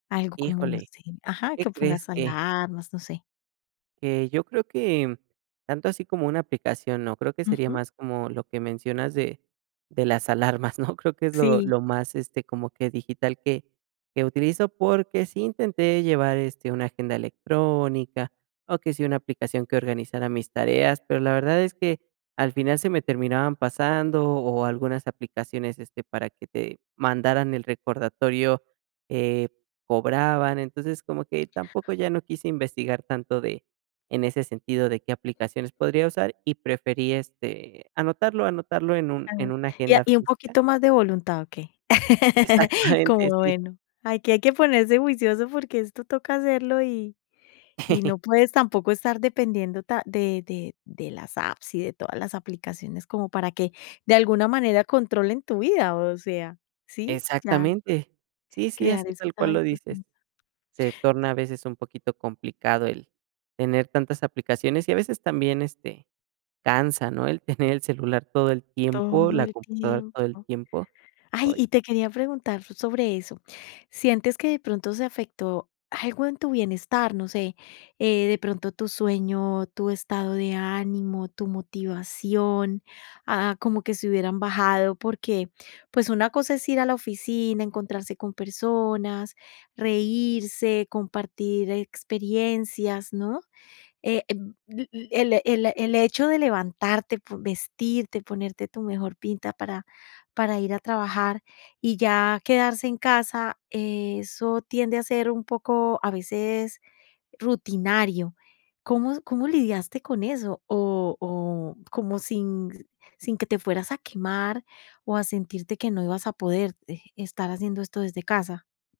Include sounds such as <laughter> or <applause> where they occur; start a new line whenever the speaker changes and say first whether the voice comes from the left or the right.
left: Algo como no
right: Híjole,
left: sé Ajá,
right: ¿qué
left: que
right: crees?
left: pongas
right: Que
left: alarmas, no sé.
right: que, yo creo que, tanto así como una aplicación no, creo que sería
left: Ujú.
right: más como lo que mencionas de de las alarmas, ¿no? Creo que es lo
left: Sí.
right: lo más, este, como que digital que que utilizo, porque sí intenté llevar, este, una agenda electrónica, o que sí una aplicación que organizara mis tareas, pero la verdad es que, al final se me terminaban pasando, o algunas aplicaciones, este, para que te mandaran el recordatorio, eh, cobraban. Entonces, como que tampoco ya no quise investigar tanto de en ese sentido de qué aplicaciones podría usar y preferí, este, anotarlo, anotarlo en un
left: Ah,
right: en una
left: y a
right: agenda
left: y un
right: física.
left: poquito más de voluntad, ¿o qué? <laughs> Como
right: Exactamente, sí.
left: bueno, aquí hay que ponerse juicioso porque esto toca hacerlo y y
right: <giggles>
left: no puedes tampoco estar dependiendo ta de de de las apps y de todas las aplicaciones como para que, de alguna manera controlen tu vida, o sea, ¿sí? Ya.
right: Exactamente. Sí, sí,
left: Crear
right: así
left: esos
right: tal cual lo
left: hábitos,
right: dices.
left: sí.
right: Se torna a veces un poquito complicado el tener tantas aplicaciones y a veces también, este, cansa, ¿no? El tener el celular todo el tiempo,
left: Todo
right: la
left: el
right: computadora todo el
left: tiempo.
right: tiempo.
left: Ay,
right: Ay.
left: y te quería preguntar sobre eso. ¿Sientes que de pronto se afectó algo en tu bienestar? No sé, eh, de pronto tú sueño, tú estado de ánimo, tú motivación, ah, como que se hubieran bajado, porque pues una cosa es ir a la oficina, encontrarse con personas, reírse, compartir experiencias, ¿no? Eh, el el el hecho de levantarte, po vestirte, ponerte tu mejor pinta para para ir a trabajar, y ya quedarse en casa, eso tiende a ser un poco, a veces rutinario. ¿Cómo cómo lidiaste con eso? O o como sin sin que te fueras a quemar, o a sentirte que no ibas a poder, eh, estar haciendo esto desde casa.